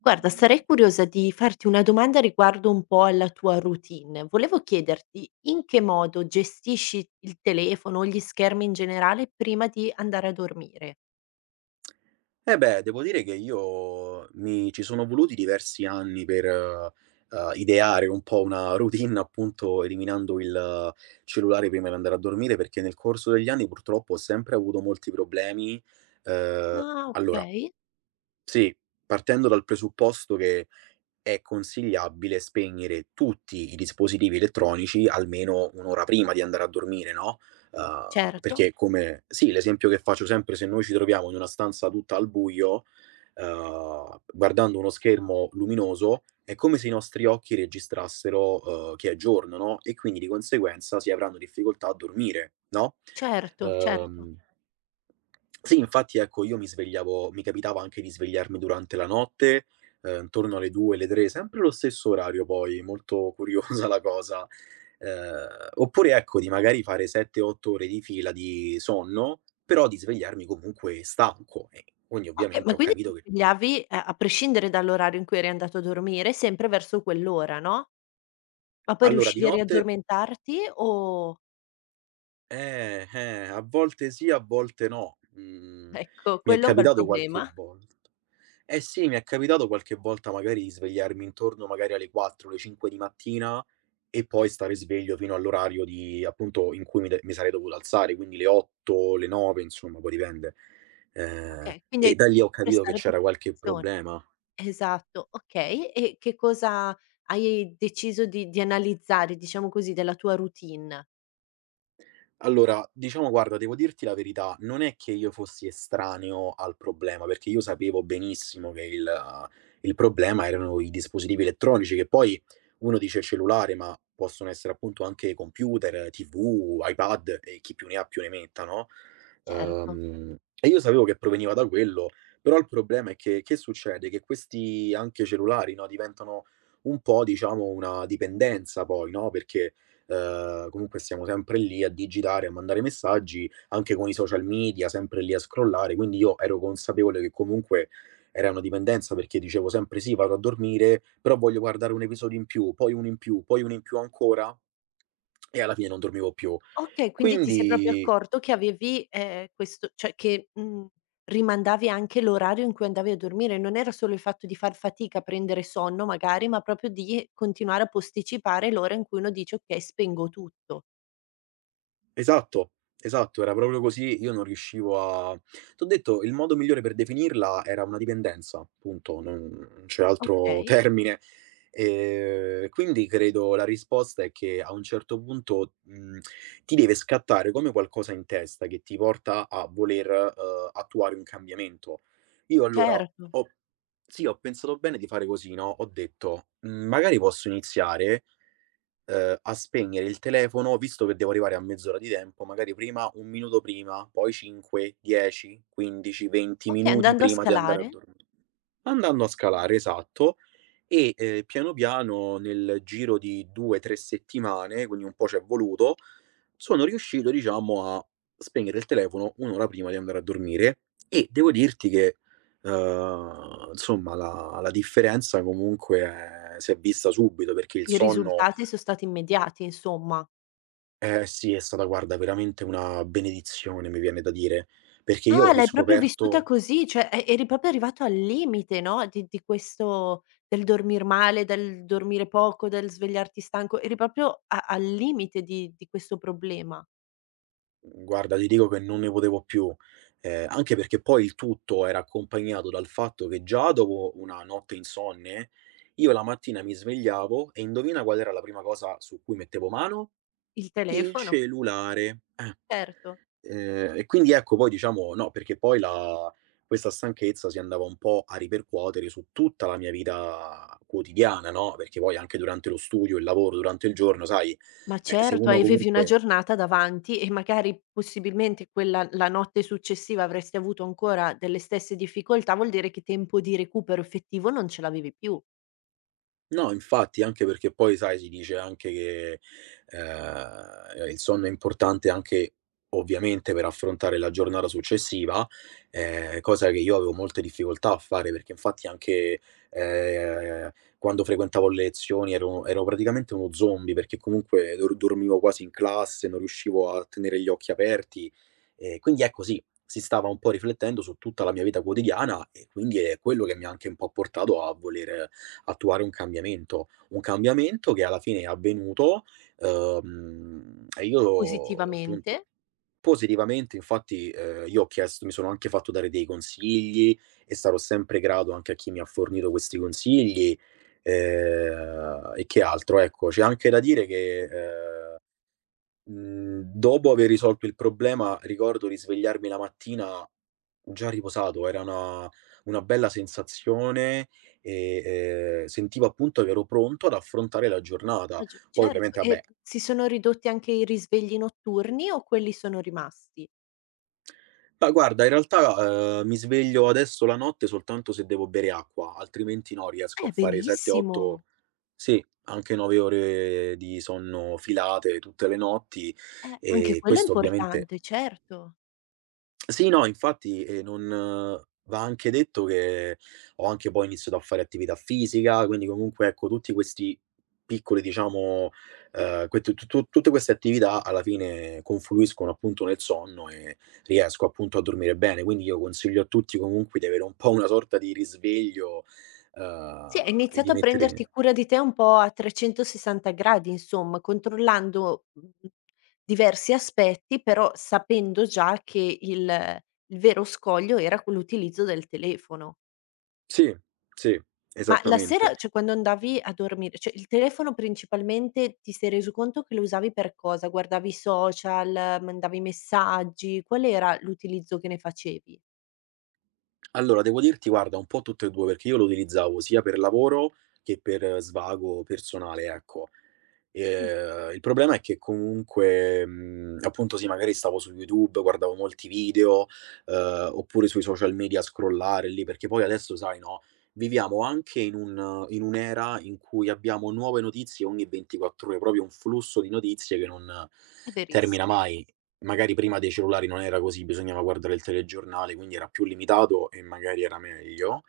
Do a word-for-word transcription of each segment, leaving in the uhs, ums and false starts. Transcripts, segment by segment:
Guarda, sarei curiosa di farti una domanda riguardo un po' alla tua routine. Volevo chiederti in che modo gestisci il telefono o gli schermi in generale prima di andare a dormire. Eh beh, devo dire che io mi ci sono voluti diversi anni per, uhm, ideare un po' una routine, appunto, eliminando il cellulare prima di andare a dormire, perché nel corso degli anni purtroppo ho sempre avuto molti problemi. Uhm, Ah, allora, okay. sì, partendo dal presupposto che è consigliabile spegnere tutti i dispositivi elettronici almeno un' ora prima di andare a dormire, no, uhm, Certo, perché come sì, l'esempio che faccio sempre, se noi ci troviamo in una stanza tutta al buio, uhm, guardando uno schermo luminoso, è come se i nostri occhi registrassero, uhm, che è giorno, no, e quindi di conseguenza si avranno difficoltà a dormire, no? certo, certo. Uhm sì, infatti ecco, io mi svegliavo mi capitava anche di svegliarmi durante la notte, ehm, intorno alle due, alle tre, sempre lo stesso orario poi, molto curiosa la cosa. Ehm, Oppure ecco, di magari fare sette, otto ore di fila di sonno, però di svegliarmi comunque stanco e quindi Okay, ovviamente ma ho quindi ti capito che svegliavi, a a prescindere dall'orario in cui eri andato a dormire, sempre verso quell'ora, no, ma poi allora di riuscivi a notte, riaddormentarti o eh, eh, a volte sì, a volte no. Mhmm, ecco, Mi è quello è un bel capitato qualche problema. volta. Eh sì, mi è capitato qualche volta magari di svegliarmi intorno magari alle quattro, alle cinque di mattina e poi stare sveglio fino all'orario di appunto in cui mi de mi sarei dovuto alzare, quindi le otto, le nove, insomma, poi dipende. Ehm, Okay, quindi E hai da lì ho dovuto capito che prestare più c'era qualche attenzione. problema. Esatto, okay. E che cosa hai deciso di di analizzare, diciamo così, della tua routine? Allora, diciamo guarda, devo dirti la verità, non è che io fossi estraneo al problema, perché io sapevo benissimo che il il problema erano i dispositivi elettronici, che poi uno dice cellulare, ma possono essere appunto anche computer, tivù, iPad e chi più ne ha più ne metta, no, Certo. uhm, e io sapevo che proveniva da quello, però il problema è che che succede? Che questi anche cellulari, no, diventano un po' diciamo una dipendenza poi, no, perché Ehm, comunque stiamo sempre lì a digitare, a mandare messaggi, anche con i social media, sempre lì a scrollare, quindi io ero consapevole che comunque era una dipendenza perché dicevo sempre: "Sì, vado a dormire, però voglio guardare un episodio in più, poi uno in più, poi uno in più ancora", e alla fine non dormivo più. Okay, quindi ti sei proprio Quindi accorto che avevi, ehm, questo cioè che, mhmm, rimandavi anche l'orario in cui andavi a dormire. Non era solo il fatto di far fatica a prendere sonno magari, ma proprio di continuare a posticipare l'ora in cui uno dice: "Okay, spengo tutto." esatto, esatto, era proprio così, io non riuscivo a, t'ho detto, il modo migliore per definirla era una dipendenza, punto, non non c'è altro Okay, termine. Ehm, quindi credo la risposta è che a un certo punto, mhmm, ti deve scattare come qualcosa in testa che ti porta a voler, uhm, attuare un cambiamento. Io allora certo. ho, sì, ho pensato bene di fare così, no, ho detto: "Mhmm, magari posso iniziare, uhm, a spegnere il telefono, visto che devo arrivare a mezz'ora di tempo, magari prima un minuto prima, poi cinque, dieci, quindici, venti Okay, minuti andando a prima di andare a scalare, dormi", andando a scalare, esatto, e, ehm, piano piano nel giro di due, tre settimane, quindi un po' c'è voluto, sono riuscito diciamo a spegnere il telefono un' ora prima di andare a dormire e devo dirti che, uhm, insomma la la differenza comunque eh, si è vista subito, perché il i sonno, risultati so stati immediati, insomma. eh sì, è stata guarda veramente una benedizione, mi viene da dire, perché io ho Ah, l'hai proprio vissuta riscoperto. così, cioè e eri proprio arrivato al limite, no, di di questo del dormir male, del dormire poco, del svegliarti stanco, eri proprio a al limite di di questo problema. Guarda, ti dico che non ne potevo più, ehm, anche perché poi il tutto era accompagnato dal fatto che già dopo una notte insonne, io la mattina mi svegliavo e indovina qual era la prima cosa su cui mettevo mano? Il Il telefono, cellulare. Eh. certo. Ehm, e quindi ecco, poi diciamo no, perché poi la questa stanchezza si andava un po' a ripercuotere su tutta la mia vita quotidiana, no, perché poi anche durante lo studio, il lavoro, durante il giorno, sai, Ma eh, se certo, uno avevi una comunque. giornata davanti e magari possibilmente quella la notte successiva avresti avuto ancora delle stesse difficoltà, vuol dire che tempo di recupero effettivo non ce l'avevi più. No, infatti, anche perché poi sai, si dice anche che, ehm, il sonno è importante anche ovviamente per affrontare la giornata successiva, ehm, cosa che io avevo molte difficoltà a fare perché infatti anche, ehm, quando frequentavo le lezioni ero ero praticamente uno zombie, perché comunque dor dormivo quasi in classe, non riuscivo a tenere gli occhi aperti. E quindi ecco sì, si stava un po' riflettendo su tutta la mia vita quotidiana e quindi è quello che mi ha anche un po' portato a voler attuare un cambiamento. Un cambiamento che alla fine è avvenuto, uhm, e io Positivamente. appunto positivamente, infatti, ehm, io ho chiesto, mi sono anche fatto dare dei consigli e sarò sempre grato anche a chi mi ha fornito questi consigli. Ehm, e che altro, ecco, c'è anche da dire che, ehm Mhmm, dopo aver risolto il problema, ricordo di svegliarmi la mattina già riposato. Era una una bella sensazione e, ehm, sentivo appunto che ero pronto ad affrontare la giornata. Ragio Poi certo, ovviamente vabbè, e si sono ridotti anche i risvegli notturni o quelli sono rimasti? ma guarda in realtà, ehm, mi sveglio adesso la notte soltanto se devo bere acqua, altrimenti no, riesco a Eh, fare sette, otto, benissimo. sì, anche nove ore di sonno filate tutte le notti Eh, anche e quello è questo ovviamente importante, certo. sì, no, infatti, ehm, non, eh, va anche detto che ho anche poi iniziato a fare attività fisica, quindi comunque, ecco, tutti questi piccoli, diciamo, ehm, que tu tu tutte queste attività alla fine confluiscono appunto nel sonno e riesco appunto a dormire bene. Quindi io consiglio a tutti comunque di avere un po' una sorta di risveglio, Sì, ehm, hai e di iniziato a prenderti mettere cura di te un po' a trecentosessanta gradi insomma, controllando, mhmm, diversi aspetti, però sapendo già che il il vero scoglio era que l'utilizzo del telefono. sì, sì, Ma la esattamente. sera cioè quando andavi a dormire cioè il telefono principalmente ti sei reso conto che lo usavi per cosa? Guardavi i social, mandavi messaggi, qual era l'utilizzo che ne facevi? Allora, devo dirti, guarda, un po' tutte e due, perché io lo utilizzavo sia per lavoro che per eh, svago personale, ecco. Mh, Ehm, il problema è che comunque, mhmm, appunto sì, magari stavo su YouTube, guardavo molti video, ehm, oppure sui social media a scrollare lì, perché poi adesso sai, no, viviamo anche in un in un'era in cui abbiamo nuove notizie ogni ventiquattro ore, proprio un flusso di notizie che non è verissi. termina mai. Magari prima dei cellulari non era così, bisognava guardare il telegiornale, quindi era più limitato e magari era meglio.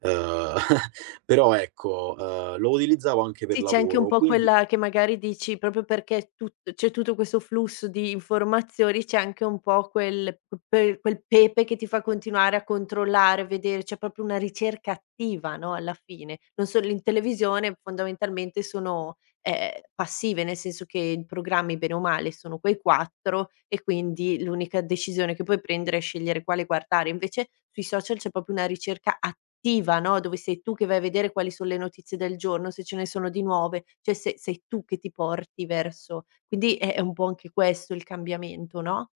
Ehm, Però ecco, ehm, lo utilizzavo anche per Sì, c'è anche un lavoro, po' quindi quella che magari dici proprio perché tut c'è tutto questo flusso di informazioni, c'è anche un po' quel pe quel pepe che ti fa continuare a controllare, vedere, c'è proprio una ricerca attiva, no, alla fine. Non so in televisione fondamentalmente sono ehm, passive, nel senso che i programmi bene o male sono quei quattro e quindi l'unica decisione che puoi prendere è scegliere quale guardare. Invece sui social c'è proprio una ricerca attiva, no, dove sei tu che vai a vedere quali son le notizie del giorno, se ce ne sono di nuove, cioè se sei tu che ti porti verso quindi è è un po' anche questo il cambiamento, no?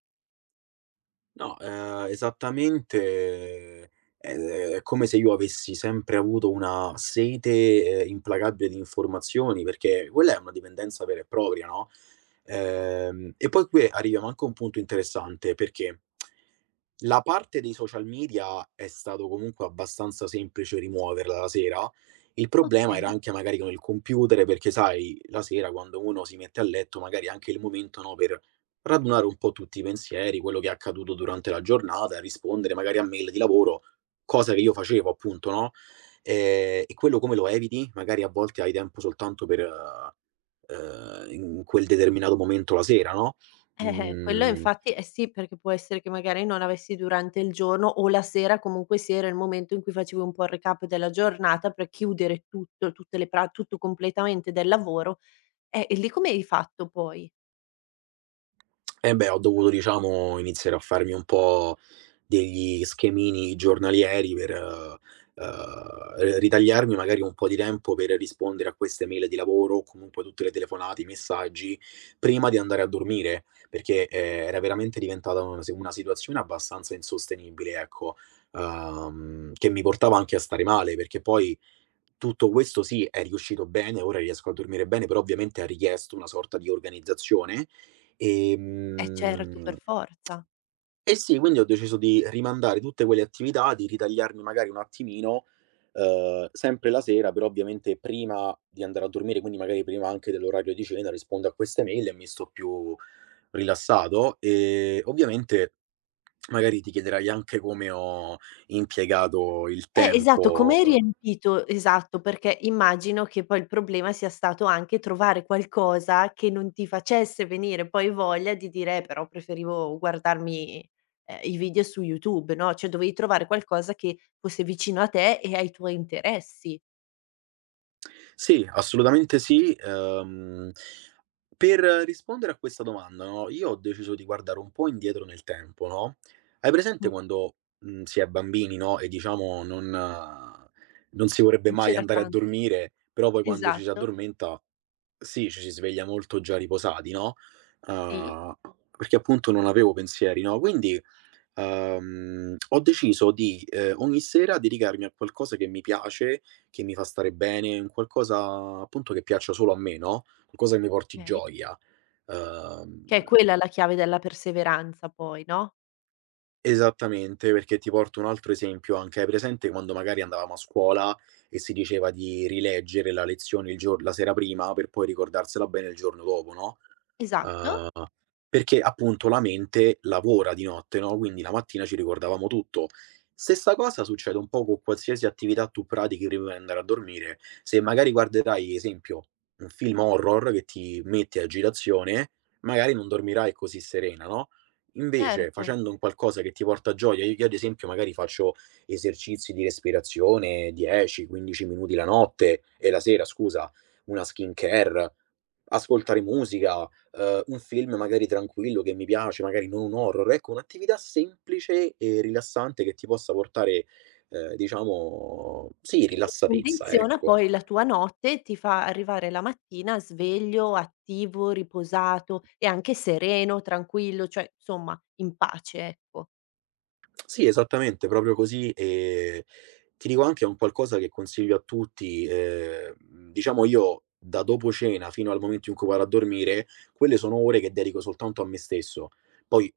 no, ehm, esattamente, ehm, è come se io avessi sempre avuto una sete, ehm, implacabile di informazioni, perché quella è una dipendenza vera e propria, no, ehm, e poi qui arriviamo anche a un punto interessante, perché la parte dei social media è stato comunque abbastanza semplice rimuoverla la sera. Il problema era Okay. anche magari con il computer, perché sai, la sera quando uno si mette a letto, magari è anche il momento, no, per radunare un po' tutti i pensieri, quello che è accaduto durante la giornata, rispondere magari a mail di lavoro, cosa che io facevo appunto, no? Ehm, e quello come lo eviti? Magari a volte hai tempo soltanto per, ehm, in quel determinato momento la sera, no? Mh. Eh, eh, quello Mhmm, infatti eh sì, perché può essere che magari non avessi durante il giorno o la sera comunque sia era il momento in cui facevi un po' il recap della giornata per chiudere tutto, tutte le pra tutto completamente del lavoro. Eh, e lì come hai fatto poi? Eh beh, ho dovuto diciamo iniziare a farmi un po' degli schemini giornalieri per, uhm, r ritagliarmi magari un po' di tempo per rispondere a queste mail di lavoro, o comunque tutte le telefonate, i messaggi, prima di andare a dormire, perché, ehm, era veramente diventata una si una situazione abbastanza insostenibile, ecco, uhm, che mi portava anche a stare male, perché poi, tutto questo sì, è riuscito bene, ora riesco a dormire bene, però ovviamente ha richiesto una sorta di organizzazione. Eh certo, Ehm, per forza. e sì, quindi ho deciso di rimandare tutte quelle attività, di ritagliarmi magari un attimino, uhm, sempre la sera, però ovviamente prima di andare a dormire, quindi magari prima anche dell'orario di cena, rispondo a queste mail e mi sto più rilassato. E ovviamente magari ti chiederai anche come ho impiegato il Eh, esatto, tempo. com'è uhm riempito esatto, perché immagino che poi il problema sia stato anche trovare qualcosa che non ti facesse venire poi voglia di dire: "Eh, però preferivo guardarmi, ehm, i video su YouTube", no, cioè dovevi trovare qualcosa che fosse vicino a te e ai tuoi interessi. Sì, assolutamente sì. Ehm, per rispondere a questa domanda, no, io ho deciso di guardare un po' indietro nel tempo, no, hai presente Mh, quando, mhmm, si è bambini, no, e diciamo non eh, non si vorrebbe non mai c'era andare a tanto. dormire, però poi quando ci si Esatto, addormenta, sì, ci si sveglia molto già riposati, no, sì, uhm, perché appunto non avevo pensieri, no, quindi. Uhm, ho deciso di, ehm, ogni sera dedicarmi a qualcosa che mi piace, che mi fa stare bene, un qualcosa appunto che piaccia solo a me, no, qualcosa che mi porti okay. gioia. Uhm, Che è quella la chiave della perseveranza poi, no? Esattamente, perché ti porto un altro esempio anche. Hai presente quando magari andavamo a scuola e si diceva di rileggere la lezione il gior la sera prima per poi ricordarsela bene il giorno dopo, no? Esatto, Uhm, Perché appunto la mente lavora di notte, no, quindi la mattina ci ricordavamo tutto. Stessa cosa succede un po' con qualsiasi attività tu pratichi prima di andare a dormire. Se magari guarderai, esempio, un film horror che ti mette agitazione, magari non dormirai così serena, no, invece certo. facendo un qualcosa che ti porta gioia, io io ad esempio magari faccio esercizi di respirazione dieci, quindici minuti la notte e la sera, scusa, una skincare, ascoltare musica, ehm, un film magari tranquillo che mi piace, magari non un horror. Ecco, un'attività semplice e rilassante che ti possa portare, ehm, diciamo sì Sì, che rilassatezza, condiziona ecco. poi la tua notte, ti fa arrivare la mattina sveglio, attivo, riposato e anche sereno, tranquillo, cioè insomma in pace, ecco. Sì, esattamente, proprio così. Ehm, ti dico anche è un qualcosa che consiglio a tutti. Ehm, diciamo io da dopo cena fino al momento in cui vado a dormire, quelle sono ore che dedico soltanto a me stesso. Poi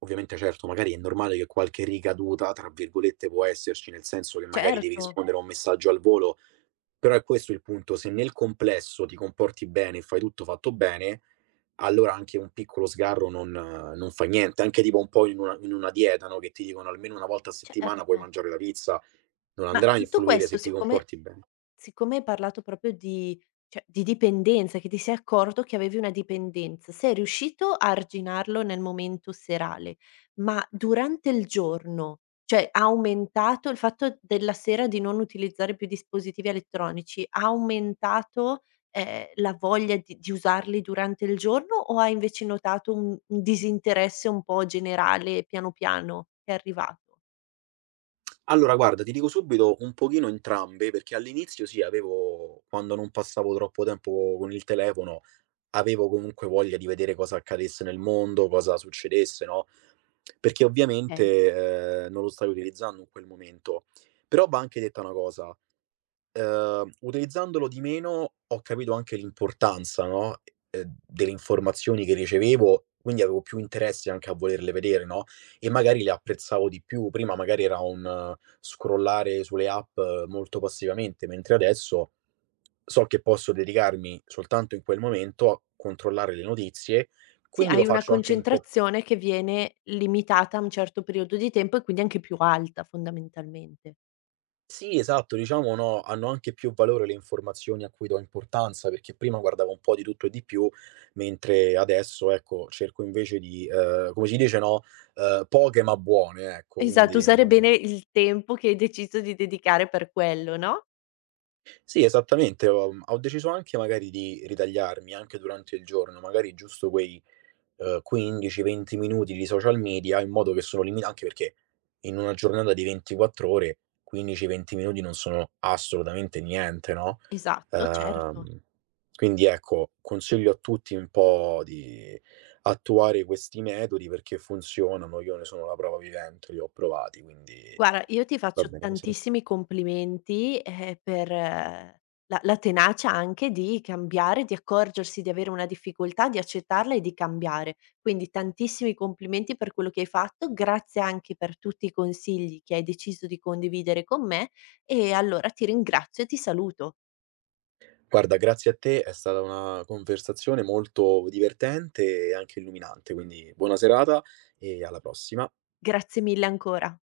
ovviamente certo, magari è normale che qualche "ricaduta" tra virgolette può esserci, nel senso che magari devi Certo, rispondere a un, certo, messaggio al volo, però è questo il punto: se nel complesso ti comporti bene e fai tutto fatto bene allora anche un piccolo sgarro non non fa niente. Anche tipo un po' in una in una dieta, no, che ti dicono almeno una volta a settimana puoi certo. mangiare la pizza, non Ma andrà a tutto influire se questo ti siccome comporti bene. siccome hai parlato proprio di cioè di dipendenza, che ti sei accorto che avevi una dipendenza, sei riuscito a arginarlo nel momento serale, ma durante il giorno, cioè ha aumentato il fatto della sera di non utilizzare più dispositivi elettronici, ha aumentato, ehm, la voglia di di usarli durante il giorno o hai invece notato un un disinteresse un po' generale piano piano che è arrivato? Allora guarda, ti dico subito un pochino entrambe, perché all'inizio sì, avevo, quando non passavo troppo tempo con il telefono, avevo comunque voglia di vedere cosa accadesse nel mondo, cosa succedesse, no, perché Okay. ovviamente, ehm, non lo stai utilizzando in quel momento. Però va anche detta una cosa. Ehm, utilizzandolo di meno ho capito anche l'importanza, no, ehm, delle informazioni che ricevevo, quindi avevo più interesse anche a volerle vedere, no, e magari le apprezzavo di più. Prima magari era un eh, scrollare sulle app eh, molto passivamente, mentre adesso so che posso dedicarmi soltanto in quel momento a controllare le notizie, Sì, quindi lo hai una faccio anche un po'. concentrazione che viene limitata a un certo periodo di tempo e quindi anche più alta fondamentalmente. Sì, esatto, diciamo, no, hanno anche più valore le informazioni a cui do importanza, perché prima guardavo un po' di tutto e di più, mentre adesso, ecco, cerco invece di, ehm, come si dice, no, ehm, poche ma buone, ecco, Esatto, quindi usare non. bene il tempo che hai deciso di dedicare per quello, no? Sì, esattamente, ho ho deciso anche magari di ritagliarmi, anche durante il giorno, magari giusto quei uhm, quindici, venti minuti di social media in modo che sono limita, anche perché in una giornata di ventiquattro ore quindici, venti minuti non sono assolutamente niente, no, Esatto, certo. uhm, quindi ecco, consiglio a tutti un po' di attuare questi metodi perché funzionano, io ne sono la prova vivente, li ho provati, quindi Guarda, io ti va faccio bene così. tantissimi complimenti, eh, per eh, la la tenacia anche di cambiare, di accorgersi di avere una difficoltà, di accettarla e di cambiare. Quindi tantissimi complimenti per quello che hai fatto, grazie anche per tutti i consigli che hai deciso di condividere con me e allora ti ringrazio e ti saluto. Guarda, grazie a te, è stata una conversazione molto divertente e anche illuminante, quindi buona serata e alla prossima. Grazie mille ancora.